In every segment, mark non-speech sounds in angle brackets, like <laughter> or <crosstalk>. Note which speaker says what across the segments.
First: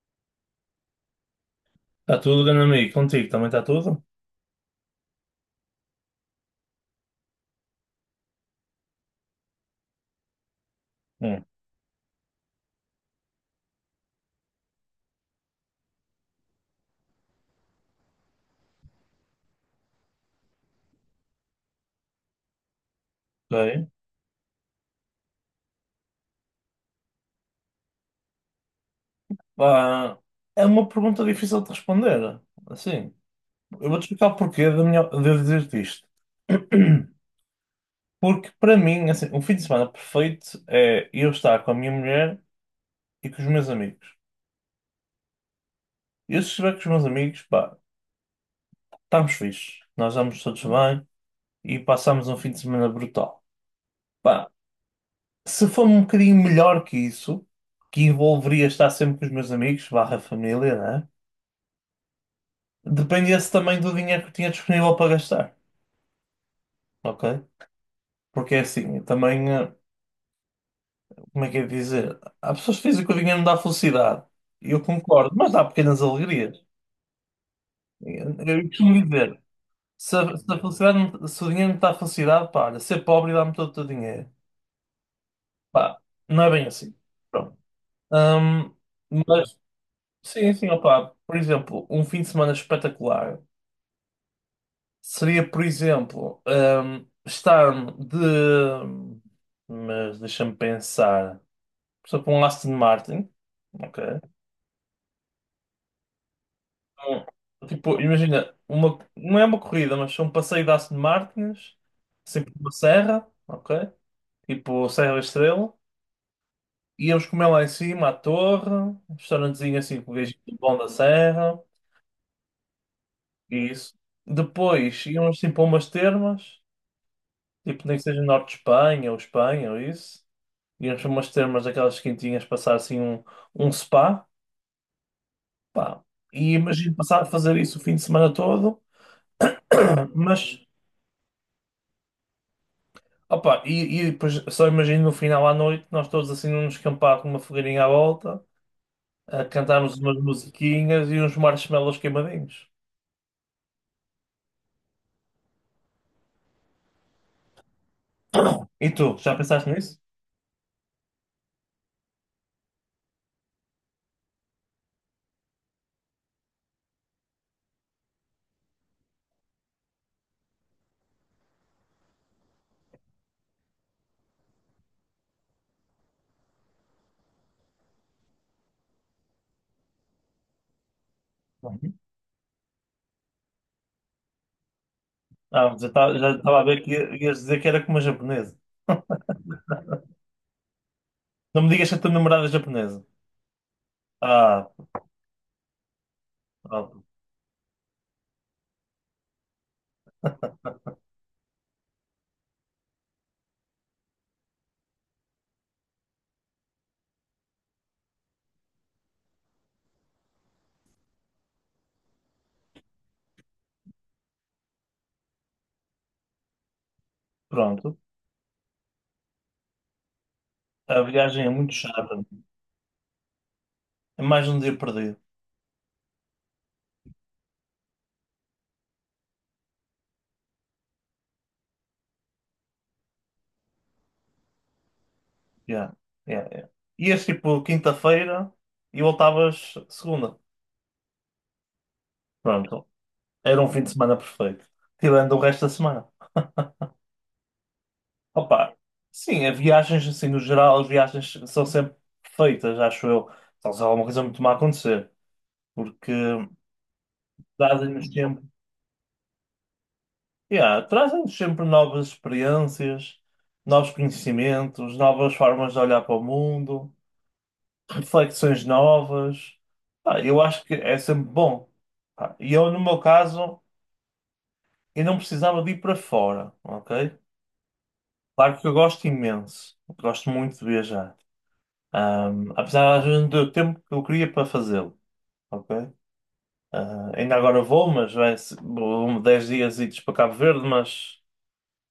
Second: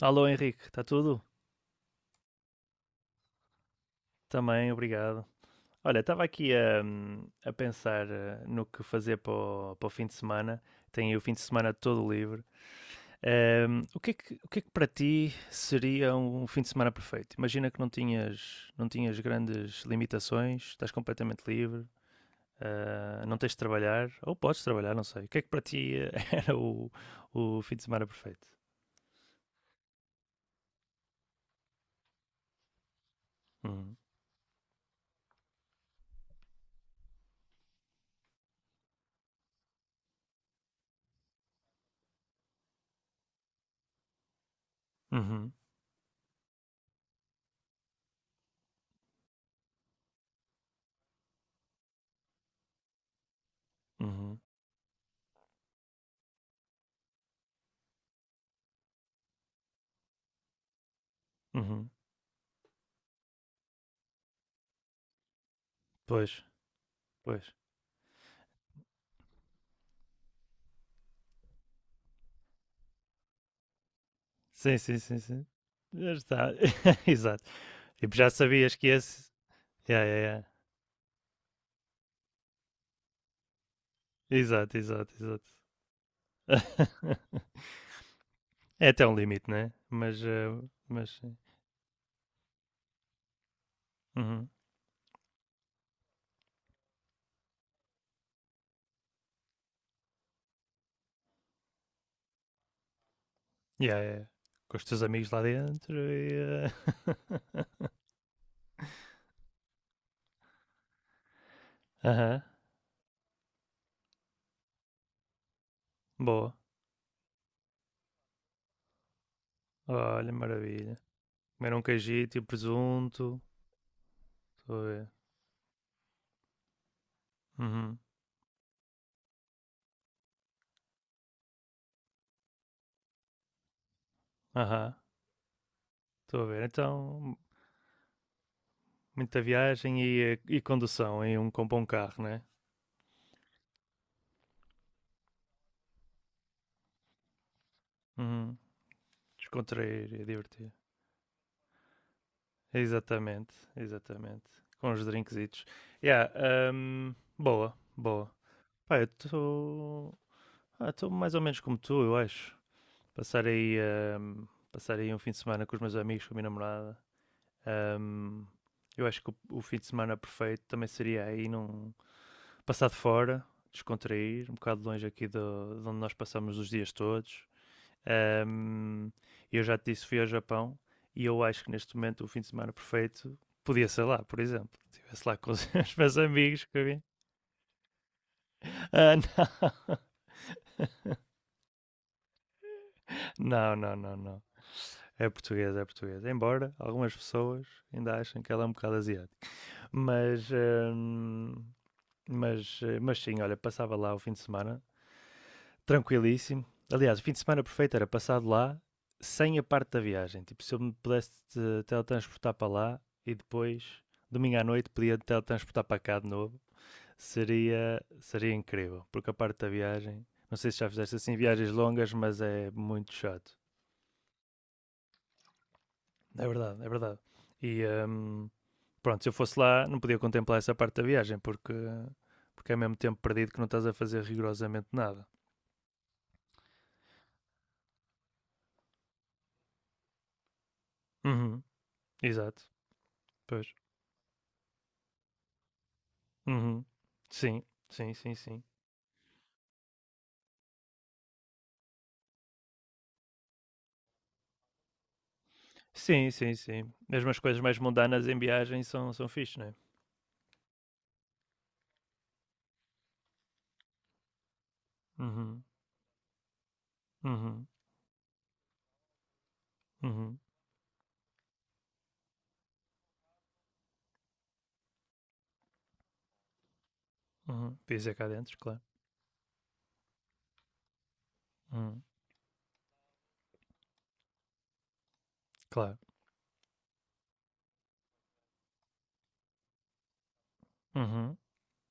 Speaker 1: Alô Henrique, está tudo?
Speaker 2: Está tudo, grande amigo? Contigo também está tudo?
Speaker 1: Também, obrigado. Olha, estava aqui a pensar no que fazer para o, para o fim de semana. Tenho aí o fim de
Speaker 2: Hum.
Speaker 1: semana todo livre. O que é que, o que é que para ti seria um fim de semana perfeito? Imagina que não tinhas grandes limitações, estás completamente livre, não tens de
Speaker 2: Ok.
Speaker 1: trabalhar, ou podes trabalhar, não sei. O que é que para ti <laughs> era o fim de semana perfeito?
Speaker 2: Pá, é uma pergunta difícil de responder. Assim, eu
Speaker 1: Uhum,
Speaker 2: vou-te explicar o porquê de eu dizer-te isto. <clears throat> Porque para mim, assim, um fim de semana perfeito é eu estar com a minha mulher e com os meus amigos.
Speaker 1: uhum,
Speaker 2: Eu se estiver com os meus amigos, pá, estamos fixes. Nós estamos todos bem e passamos um fim de semana brutal.
Speaker 1: uhum,
Speaker 2: Pá, se for um bocadinho melhor que isso, que envolveria estar sempre com os meus amigos, barra família, né?
Speaker 1: uhum.
Speaker 2: Dependia-se também do dinheiro que tinha disponível para gastar,
Speaker 1: Pois,
Speaker 2: ok?
Speaker 1: pois.
Speaker 2: Porque é assim, eu também, como é que é de dizer? Há pessoas que dizem que o dinheiro não dá felicidade. E
Speaker 1: Sim,
Speaker 2: eu
Speaker 1: sim, sim,
Speaker 2: concordo,
Speaker 1: sim.
Speaker 2: mas dá pequenas
Speaker 1: Já está.
Speaker 2: alegrias.
Speaker 1: <laughs> Exato. Tipo, já
Speaker 2: Eu
Speaker 1: sabias que
Speaker 2: costumo
Speaker 1: esse.
Speaker 2: dizer,
Speaker 1: Yeah,
Speaker 2: se
Speaker 1: yeah,
Speaker 2: a, se
Speaker 1: yeah.
Speaker 2: a felicidade, se o dinheiro não te dá felicidade, pá, olha, ser pobre dá-me todo o teu dinheiro.
Speaker 1: Exato, exato, exato.
Speaker 2: Pá, não é bem
Speaker 1: <laughs>
Speaker 2: assim. Pronto. Ahm,
Speaker 1: É até um limite,
Speaker 2: mas
Speaker 1: né? Mas.
Speaker 2: sim,
Speaker 1: eh,
Speaker 2: sim,
Speaker 1: mas
Speaker 2: opá,
Speaker 1: sim.
Speaker 2: por exemplo, um fim de semana espetacular.
Speaker 1: Uhum.
Speaker 2: Seria, por exemplo, estar de. Mas deixa-me pensar. Por exemplo, um Aston Martin.
Speaker 1: Yeah,
Speaker 2: Ok.
Speaker 1: yeah, yeah. Com os teus amigos lá dentro
Speaker 2: Um, tipo, imagina, uma, não é uma corrida, mas um passeio de Aston Martins,
Speaker 1: <laughs> Aham.
Speaker 2: sempre por uma serra, ok? Tipo Serra da Estrela.
Speaker 1: Boa.
Speaker 2: Íamos comer lá em cima, à torre, um restaurantezinho assim com o
Speaker 1: Olha,
Speaker 2: gajinho bom da
Speaker 1: maravilha.
Speaker 2: serra,
Speaker 1: Comer um cajito e um presunto.
Speaker 2: e isso.
Speaker 1: Estou a
Speaker 2: Depois
Speaker 1: ver.
Speaker 2: íamos assim para umas termas, tipo nem
Speaker 1: Uhum.
Speaker 2: que seja norte de Espanha ou Espanha ou isso. Íamos para umas termas daquelas quentinhas, passar assim um, um spa,
Speaker 1: Aham.
Speaker 2: pá.
Speaker 1: Estou a
Speaker 2: E
Speaker 1: ver.
Speaker 2: imagino passar a
Speaker 1: Então,
Speaker 2: fazer isso o fim de semana todo,
Speaker 1: muita viagem e, eh,
Speaker 2: mas,
Speaker 1: e condução com um bom carro, né?
Speaker 2: opa, e depois só imagino no final à noite, nós todos assim num descampado com uma fogueirinha à volta,
Speaker 1: Uhum.
Speaker 2: a cantarmos
Speaker 1: Descontrair
Speaker 2: umas
Speaker 1: e divertir.
Speaker 2: musiquinhas e uns marshmallows queimadinhos.
Speaker 1: Exatamente, exatamente. Com os drinkzitos. Yeah, boa, boa.
Speaker 2: E
Speaker 1: Pá, eu
Speaker 2: tu, já pensaste nisso?
Speaker 1: estou. Ah, estou mais ou menos como tu, eu acho. Passar aí, hum, passar aí um fim de semana com os meus amigos, com a minha namorada. Hum, eu acho que o fim de semana perfeito também seria aí num. Passar de fora, descontrair, um bocado longe aqui de onde nós passamos os dias todos. Ahm, eu já te disse, fui ao Japão e eu acho que neste
Speaker 2: Uhum.
Speaker 1: momento o fim de semana perfeito podia ser lá, por exemplo. Estivesse lá com os
Speaker 2: Ah,
Speaker 1: <laughs> meus
Speaker 2: já estava a
Speaker 1: amigos que
Speaker 2: ver
Speaker 1: eu
Speaker 2: que
Speaker 1: vi.
Speaker 2: ias dizer que era como uma japonesa.
Speaker 1: Ah, não. <laughs>
Speaker 2: Não me digas que a tua namorada é japonesa.
Speaker 1: Não, não, não, não.
Speaker 2: Ah,
Speaker 1: É português, é português. Embora
Speaker 2: ah,
Speaker 1: algumas pessoas ainda achem que ela é um bocado asiática. Mas, ahm, mas sim, olha, passava lá o fim de semana tranquilíssimo. Aliás, o fim de semana perfeito era passado lá sem a parte da viagem. Tipo, se eu me pudesse teletransportar para lá e depois, domingo à noite, podia teletransportar para cá de novo,
Speaker 2: pronto.
Speaker 1: seria incrível. Porque a parte da viagem, não sei se já
Speaker 2: A
Speaker 1: fizeste assim
Speaker 2: viagem é
Speaker 1: viagens
Speaker 2: muito
Speaker 1: longas,
Speaker 2: chata.
Speaker 1: mas é muito chato.
Speaker 2: É mais um dia perdido.
Speaker 1: É verdade, é verdade. E pronto, se eu fosse lá, não podia contemplar essa parte da viagem, porque é mesmo tempo perdido que não estás a fazer rigorosamente nada.
Speaker 2: Yeah, yeah, yeah. Ias tipo quinta-feira e voltavas segunda.
Speaker 1: Uhum, exato,
Speaker 2: Pronto. Era
Speaker 1: pois.
Speaker 2: um fim de semana perfeito. Tirando o resto da semana.
Speaker 1: Uhum. Sim, sim, sim, sim.
Speaker 2: Opa, sim, as viagens, assim, no geral, as viagens são sempre perfeitas, acho eu. Só se há alguma coisa muito má a acontecer. Porque
Speaker 1: Sim, sim, sim. Mesmo as coisas mais
Speaker 2: trazem-nos
Speaker 1: mundanas em
Speaker 2: sempre,
Speaker 1: viagem são fixe, né?
Speaker 2: yeah, trazem-nos sempre novas experiências, novos conhecimentos, novas
Speaker 1: Uhum,
Speaker 2: formas de olhar para o mundo,
Speaker 1: uhum,
Speaker 2: reflexões novas. Ah,
Speaker 1: uhum,
Speaker 2: eu acho que é sempre bom. Pá, e eu, no meu caso, e não precisava de ir para fora, ok?
Speaker 1: uhum. Pisa cá dentro,
Speaker 2: Claro que eu
Speaker 1: claro.
Speaker 2: gosto imenso, gosto muito de viajar.
Speaker 1: Uhum,
Speaker 2: Apesar às vezes não ter o tempo que eu queria para fazê-lo, ok?
Speaker 1: claro.
Speaker 2: Ah, ainda agora vou, mas vai se- vou 10 dias idos para Cabo Verde, mas
Speaker 1: Uhum.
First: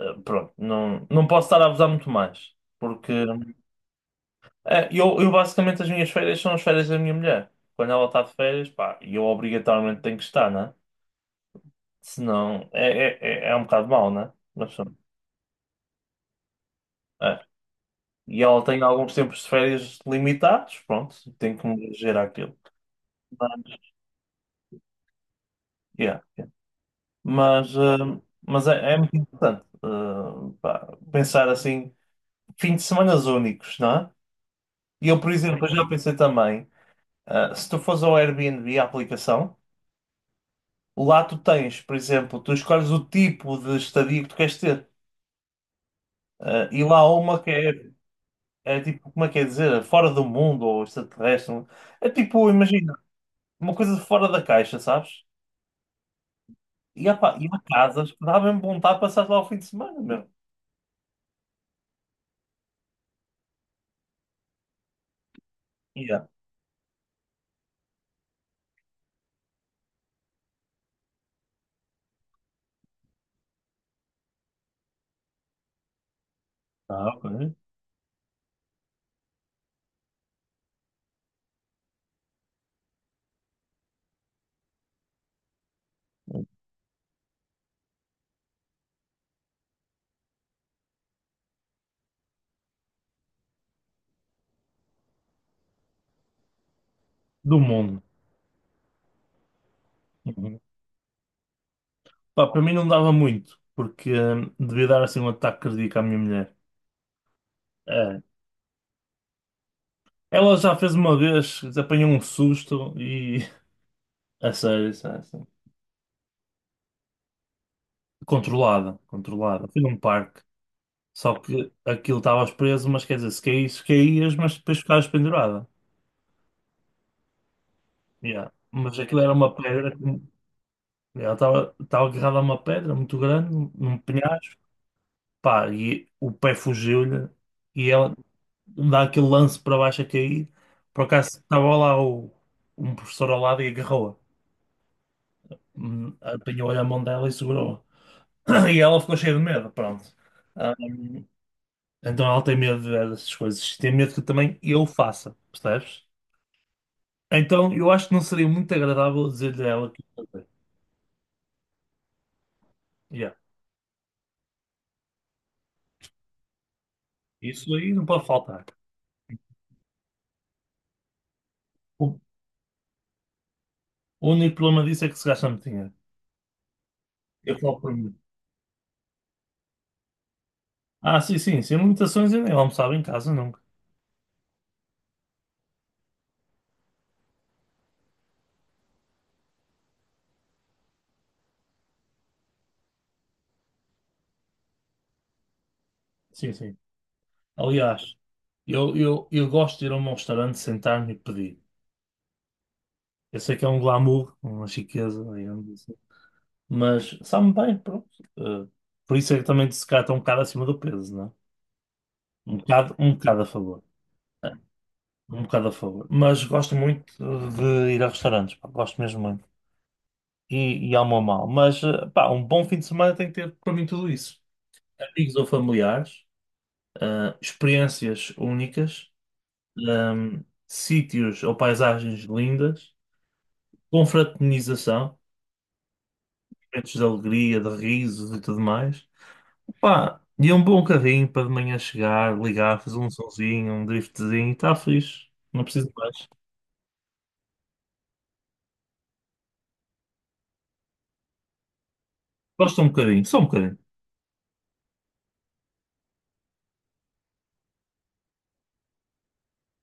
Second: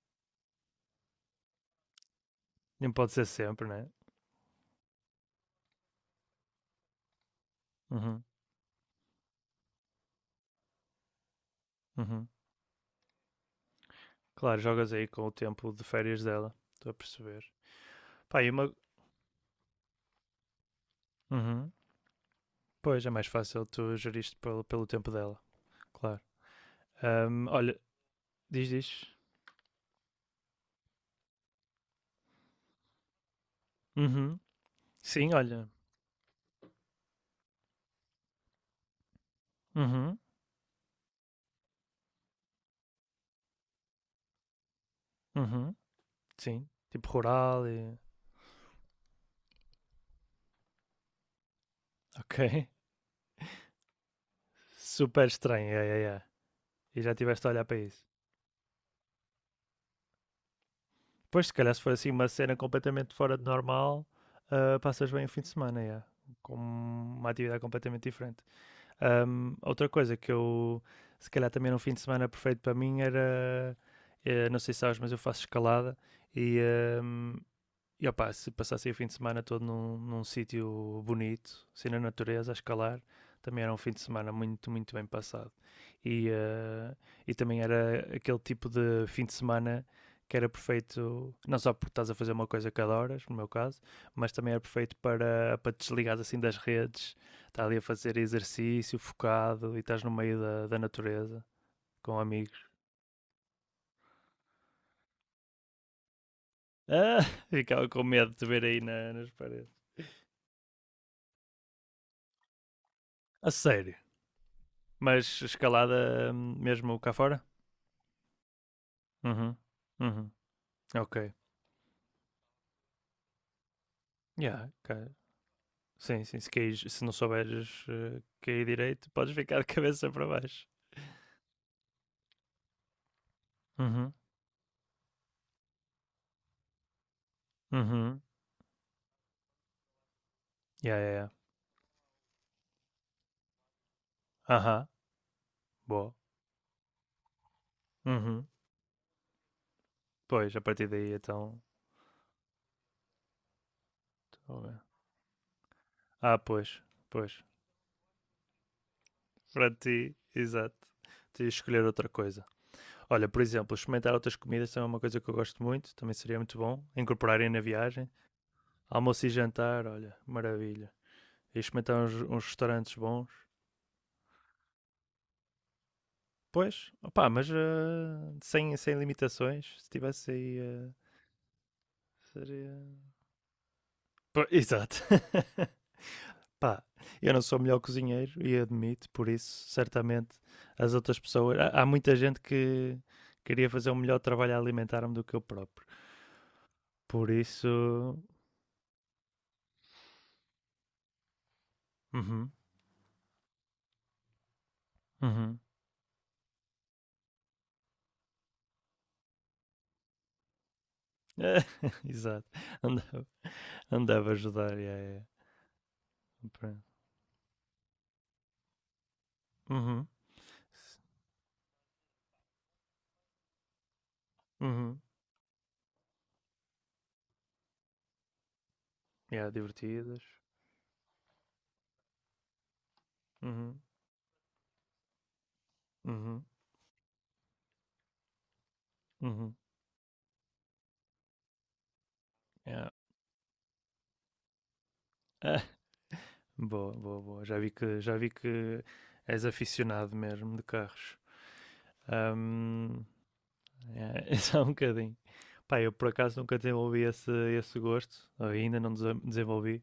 Speaker 2: ah, pronto, não, não posso estar a abusar muito mais.
Speaker 1: Não pode
Speaker 2: Porque
Speaker 1: ser sempre, né?
Speaker 2: ah, eu basicamente as minhas férias são as férias da minha mulher. Quando ela está
Speaker 1: Uhum,
Speaker 2: de férias, pá, eu obrigatoriamente tenho que estar, né?
Speaker 1: uhum.
Speaker 2: Senão é um bocado mau, né?
Speaker 1: Claro,
Speaker 2: Mas
Speaker 1: jogas
Speaker 2: pronto.
Speaker 1: aí com o tempo de férias dela. Estou a perceber. Pá,
Speaker 2: E
Speaker 1: e
Speaker 2: ela
Speaker 1: uma...
Speaker 2: tem alguns tempos de férias limitados, pronto, tem que
Speaker 1: Uhum.
Speaker 2: me gerar aquilo.
Speaker 1: Pois, é mais
Speaker 2: Mas
Speaker 1: fácil tu geriste pelo tempo dela. Claro.
Speaker 2: yeah, yeah. Mas,
Speaker 1: Olha,
Speaker 2: mas
Speaker 1: diz, diz.
Speaker 2: é muito importante pá, pensar assim, fim de semanas únicos, não é?
Speaker 1: Uhum.
Speaker 2: E eu, por
Speaker 1: Sim,
Speaker 2: exemplo,
Speaker 1: olha.
Speaker 2: eu já pensei também, se tu fores ao Airbnb, a aplicação,
Speaker 1: Uhum,
Speaker 2: lá tu tens, por exemplo, tu escolhes o tipo de estadia que tu queres ter.
Speaker 1: uhum. Sim.
Speaker 2: E lá
Speaker 1: Tipo
Speaker 2: há uma que
Speaker 1: rural
Speaker 2: é,
Speaker 1: e...
Speaker 2: é tipo, como é que é dizer, fora do mundo ou extraterrestre. É
Speaker 1: Ok.
Speaker 2: tipo, imagina, uma coisa fora da caixa, sabes?
Speaker 1: Super estranho, é, é, é. E
Speaker 2: E,
Speaker 1: já
Speaker 2: opa,
Speaker 1: estiveste
Speaker 2: e
Speaker 1: a
Speaker 2: uma
Speaker 1: olhar para
Speaker 2: casa,
Speaker 1: isso.
Speaker 2: acho que dá mesmo vontade de passar lá o fim de semana mesmo.
Speaker 1: Depois, se calhar, se for assim uma cena completamente fora de normal, ah, passas bem o fim de semana, é.
Speaker 2: Yeah.
Speaker 1: Com uma atividade completamente diferente. Outra coisa que eu, se calhar, também era um fim de semana perfeito para mim era. Não sei se sabes, mas eu faço escalada e.
Speaker 2: Ah, ok.
Speaker 1: ahm, e opá, se passasse o fim de semana todo num sítio bonito, assim na natureza, a escalar, também era um fim de semana muito, muito bem passado. E, eh, e também era aquele tipo de fim de semana que era perfeito, não só porque estás a fazer uma coisa cada hora no meu caso, mas também era perfeito para te desligares assim das redes,
Speaker 2: Do
Speaker 1: estás ali a
Speaker 2: mundo.
Speaker 1: fazer exercício focado e estás no meio
Speaker 2: Uhum.
Speaker 1: da natureza com
Speaker 2: Pá, para
Speaker 1: amigos.
Speaker 2: mim
Speaker 1: <laughs>
Speaker 2: não dava muito, porque devia dar assim um ataque cardíaco à minha mulher.
Speaker 1: Ah, ficava com
Speaker 2: É.
Speaker 1: medo de te ver aí nas paredes.
Speaker 2: Ela já fez uma vez, apanhou um susto e.
Speaker 1: A sério.
Speaker 2: <laughs> A sério, a sério, a
Speaker 1: Mas
Speaker 2: sério.
Speaker 1: escalada mesmo cá fora?
Speaker 2: Controlada,
Speaker 1: Uhum.
Speaker 2: controlada. Fui num
Speaker 1: Uhum.
Speaker 2: parque.
Speaker 1: Ok.
Speaker 2: Só que aquilo estavas preso, mas quer dizer, se caísse, caías, mas
Speaker 1: Yeah,
Speaker 2: depois ficavas
Speaker 1: cá.
Speaker 2: pendurada.
Speaker 1: Sim, sim. Se não souberes
Speaker 2: Yeah.
Speaker 1: cair
Speaker 2: Mas
Speaker 1: direito,
Speaker 2: aquilo era
Speaker 1: podes
Speaker 2: uma
Speaker 1: ficar de
Speaker 2: pedra.
Speaker 1: cabeça
Speaker 2: Que
Speaker 1: para baixo.
Speaker 2: ela estava agarrada a uma pedra muito grande, num
Speaker 1: Uhum.
Speaker 2: penhasco. Pá, e o pé fugiu-lhe e ela
Speaker 1: Uhum.
Speaker 2: dá aquele lance para baixo a cair.
Speaker 1: Yeah,
Speaker 2: Por
Speaker 1: yeah, yeah.
Speaker 2: acaso estava lá um professor ao lado e agarrou-a.
Speaker 1: Aham. Boa.
Speaker 2: Apanhou-lhe a mão dela e segurou-a.
Speaker 1: Uhum.
Speaker 2: <clears throat> E ela ficou cheia de medo, pronto.
Speaker 1: Pois, a partir daí
Speaker 2: Hum,
Speaker 1: então.
Speaker 2: então ela tem medo dessas coisas. Tem medo que
Speaker 1: Tô
Speaker 2: também
Speaker 1: a...
Speaker 2: eu faça, percebes?
Speaker 1: Ah, pois. Pois.
Speaker 2: Então eu acho que não seria muito agradável dizer-lhe a
Speaker 1: Para
Speaker 2: ela que
Speaker 1: ti,
Speaker 2: ia fazer.
Speaker 1: exato. Tens de escolher outra coisa. Olha,
Speaker 2: Yeah.
Speaker 1: por exemplo, experimentar outras comidas também é uma coisa que eu gosto muito. Também seria muito bom. Incorporarem na
Speaker 2: Isso aí não
Speaker 1: viagem.
Speaker 2: pode faltar.
Speaker 1: Almoço e jantar, olha, maravilha. E experimentar uns,
Speaker 2: O
Speaker 1: uns restaurantes bons.
Speaker 2: o único problema disso é que se gasta muito dinheiro.
Speaker 1: Pois, opá, mas
Speaker 2: Eu falo por mim.
Speaker 1: sem limitações. Se tivesse aí.
Speaker 2: Ah, sim, sim, sem limitações eu nem
Speaker 1: Seria.
Speaker 2: almoçava em casa nunca.
Speaker 1: Pô, exato. <laughs> Pá, eu não sou o melhor cozinheiro e admito, por isso, certamente, as outras pessoas. Há muita gente que queria fazer um melhor trabalho a alimentar-me do que eu próprio.
Speaker 2: Sim, sim.
Speaker 1: Por isso.
Speaker 2: Aliás, eu gosto de ir a um restaurante, sentar-me e pedir.
Speaker 1: Uhum,
Speaker 2: Eu sei que é um glamour, uma chiqueza,
Speaker 1: uhum.
Speaker 2: digamos assim. Mas sabe-me bem, pronto. Eh, por isso é que também se calhar estou um bocado acima do peso, não é?
Speaker 1: <laughs> Exato.
Speaker 2: Um
Speaker 1: Andava,
Speaker 2: bocado a favor.
Speaker 1: andava a
Speaker 2: É,
Speaker 1: ajudar. Yeah, yeah.
Speaker 2: um bocado a favor. Mas gosto muito de ir a restaurantes, pá, gosto mesmo muito.
Speaker 1: Uhum.
Speaker 2: E amo a mal. Mas, pá, um bom fim de semana tem que ter para mim tudo isso.
Speaker 1: Uhum.
Speaker 2: Amigos ou familiares, experiências únicas,
Speaker 1: Yeah, divertidas.
Speaker 2: sítios ou paisagens lindas,
Speaker 1: Uhum.
Speaker 2: confraternização,
Speaker 1: Uhum.
Speaker 2: momentos de alegria, de risos e tudo mais.
Speaker 1: Uhum.
Speaker 2: Pá, e um bom carrinho para de manhã chegar, ligar,
Speaker 1: Yeah.
Speaker 2: fazer
Speaker 1: <laughs>
Speaker 2: um sonzinho, um driftzinho, está fixe,
Speaker 1: Ah,
Speaker 2: não preciso de mais.
Speaker 1: boa, boa, boa. Já vi que és aficionado mesmo de carros.
Speaker 2: Gosto um
Speaker 1: Ahm,
Speaker 2: bocadinho, só um bocadinho.
Speaker 1: É, <laughs> é só um bocadinho. Pá, eu por acaso nunca desenvolvi esse gosto, ainda não desenvolvi.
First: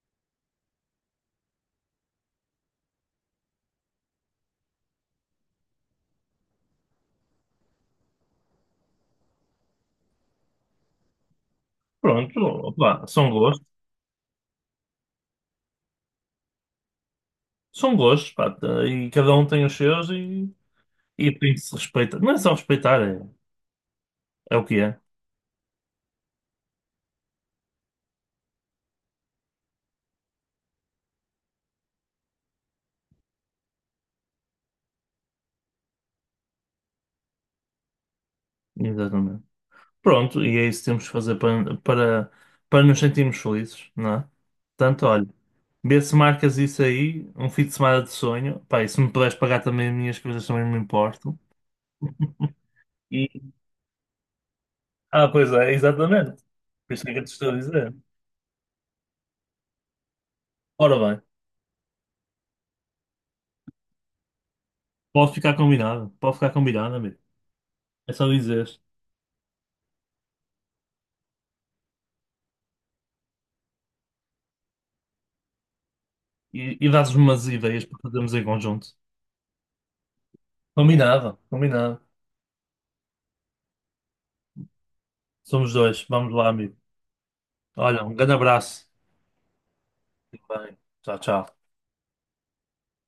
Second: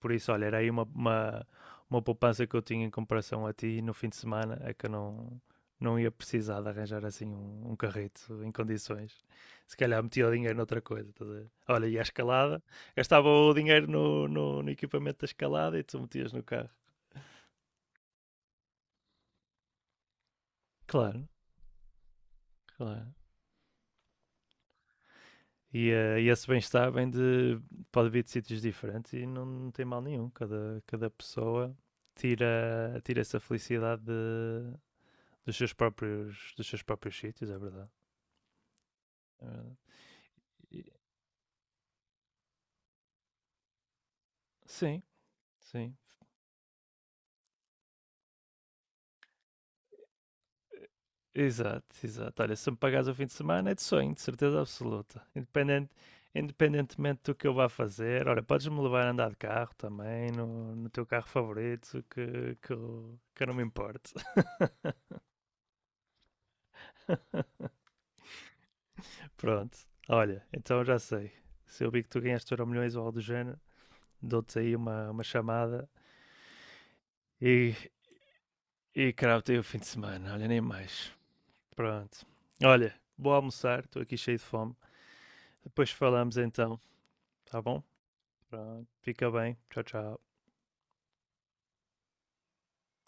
Speaker 1: Por isso, olha, era aí uma poupança que eu tinha em comparação a ti no fim de semana, é que eu não ia precisar de arranjar assim um carrito em condições. Se calhar metia o dinheiro noutra coisa. Estás a ver? Olha, e a
Speaker 2: Pronto,
Speaker 1: escalada,
Speaker 2: opá,
Speaker 1: gastava o dinheiro no equipamento da escalada e tu metias no carro.
Speaker 2: são gostos, pá, tá, e cada um tem os seus
Speaker 1: Claro,
Speaker 2: e tem que se respeitar. Não é só respeitar,
Speaker 1: claro.
Speaker 2: é, é o que é.
Speaker 1: E esse bem-estar pode vir de sítios diferentes e não tem mal nenhum. Cada pessoa tira essa felicidade dos seus próprios sítios, é verdade.
Speaker 2: Exatamente.
Speaker 1: É verdade.
Speaker 2: Pronto, e é isso que
Speaker 1: E-
Speaker 2: temos que fazer para nos sentirmos felizes, não é?
Speaker 1: sim,
Speaker 2: Portanto, olha,
Speaker 1: sim.
Speaker 2: vê se marcas isso aí, um fim de semana de sonho. Pá, e se me puderes pagar também as minhas coisas, também não me importo.
Speaker 1: Exato, exato. Olha, se me pagares o fim de
Speaker 2: E...
Speaker 1: semana é de sonho, de certeza absoluta.
Speaker 2: ah, pois é,
Speaker 1: Independente,
Speaker 2: exatamente. Por isso é que
Speaker 1: independentemente
Speaker 2: eu te
Speaker 1: do que
Speaker 2: estou
Speaker 1: eu
Speaker 2: a
Speaker 1: vá
Speaker 2: dizer.
Speaker 1: fazer. Olha, podes-me levar a andar de carro também, no
Speaker 2: Ora
Speaker 1: teu
Speaker 2: bem,
Speaker 1: carro favorito, que eu não me importo. <laughs>
Speaker 2: pode ficar combinado, amigo. É só dizer.
Speaker 1: Pronto. Olha, então já sei. Se eu vi que tu ganhaste euro milhões ou algo do género, dou-te aí uma chamada
Speaker 2: E dás-me umas
Speaker 1: e,
Speaker 2: ideias para fazermos em conjunto.
Speaker 1: e cravo-te aí o fim de semana. Olha, nem mais.
Speaker 2: Combinado, combinado.
Speaker 1: Pronto. Olha, vou almoçar, estou aqui cheio de fome.
Speaker 2: Somos
Speaker 1: Depois
Speaker 2: dois, vamos
Speaker 1: falamos
Speaker 2: lá, amigo.
Speaker 1: então, tá bom?
Speaker 2: Olha, um grande abraço.
Speaker 1: Pronto. Fica bem. Tchau, tchau.
Speaker 2: Fique bem. Tchau, tchau.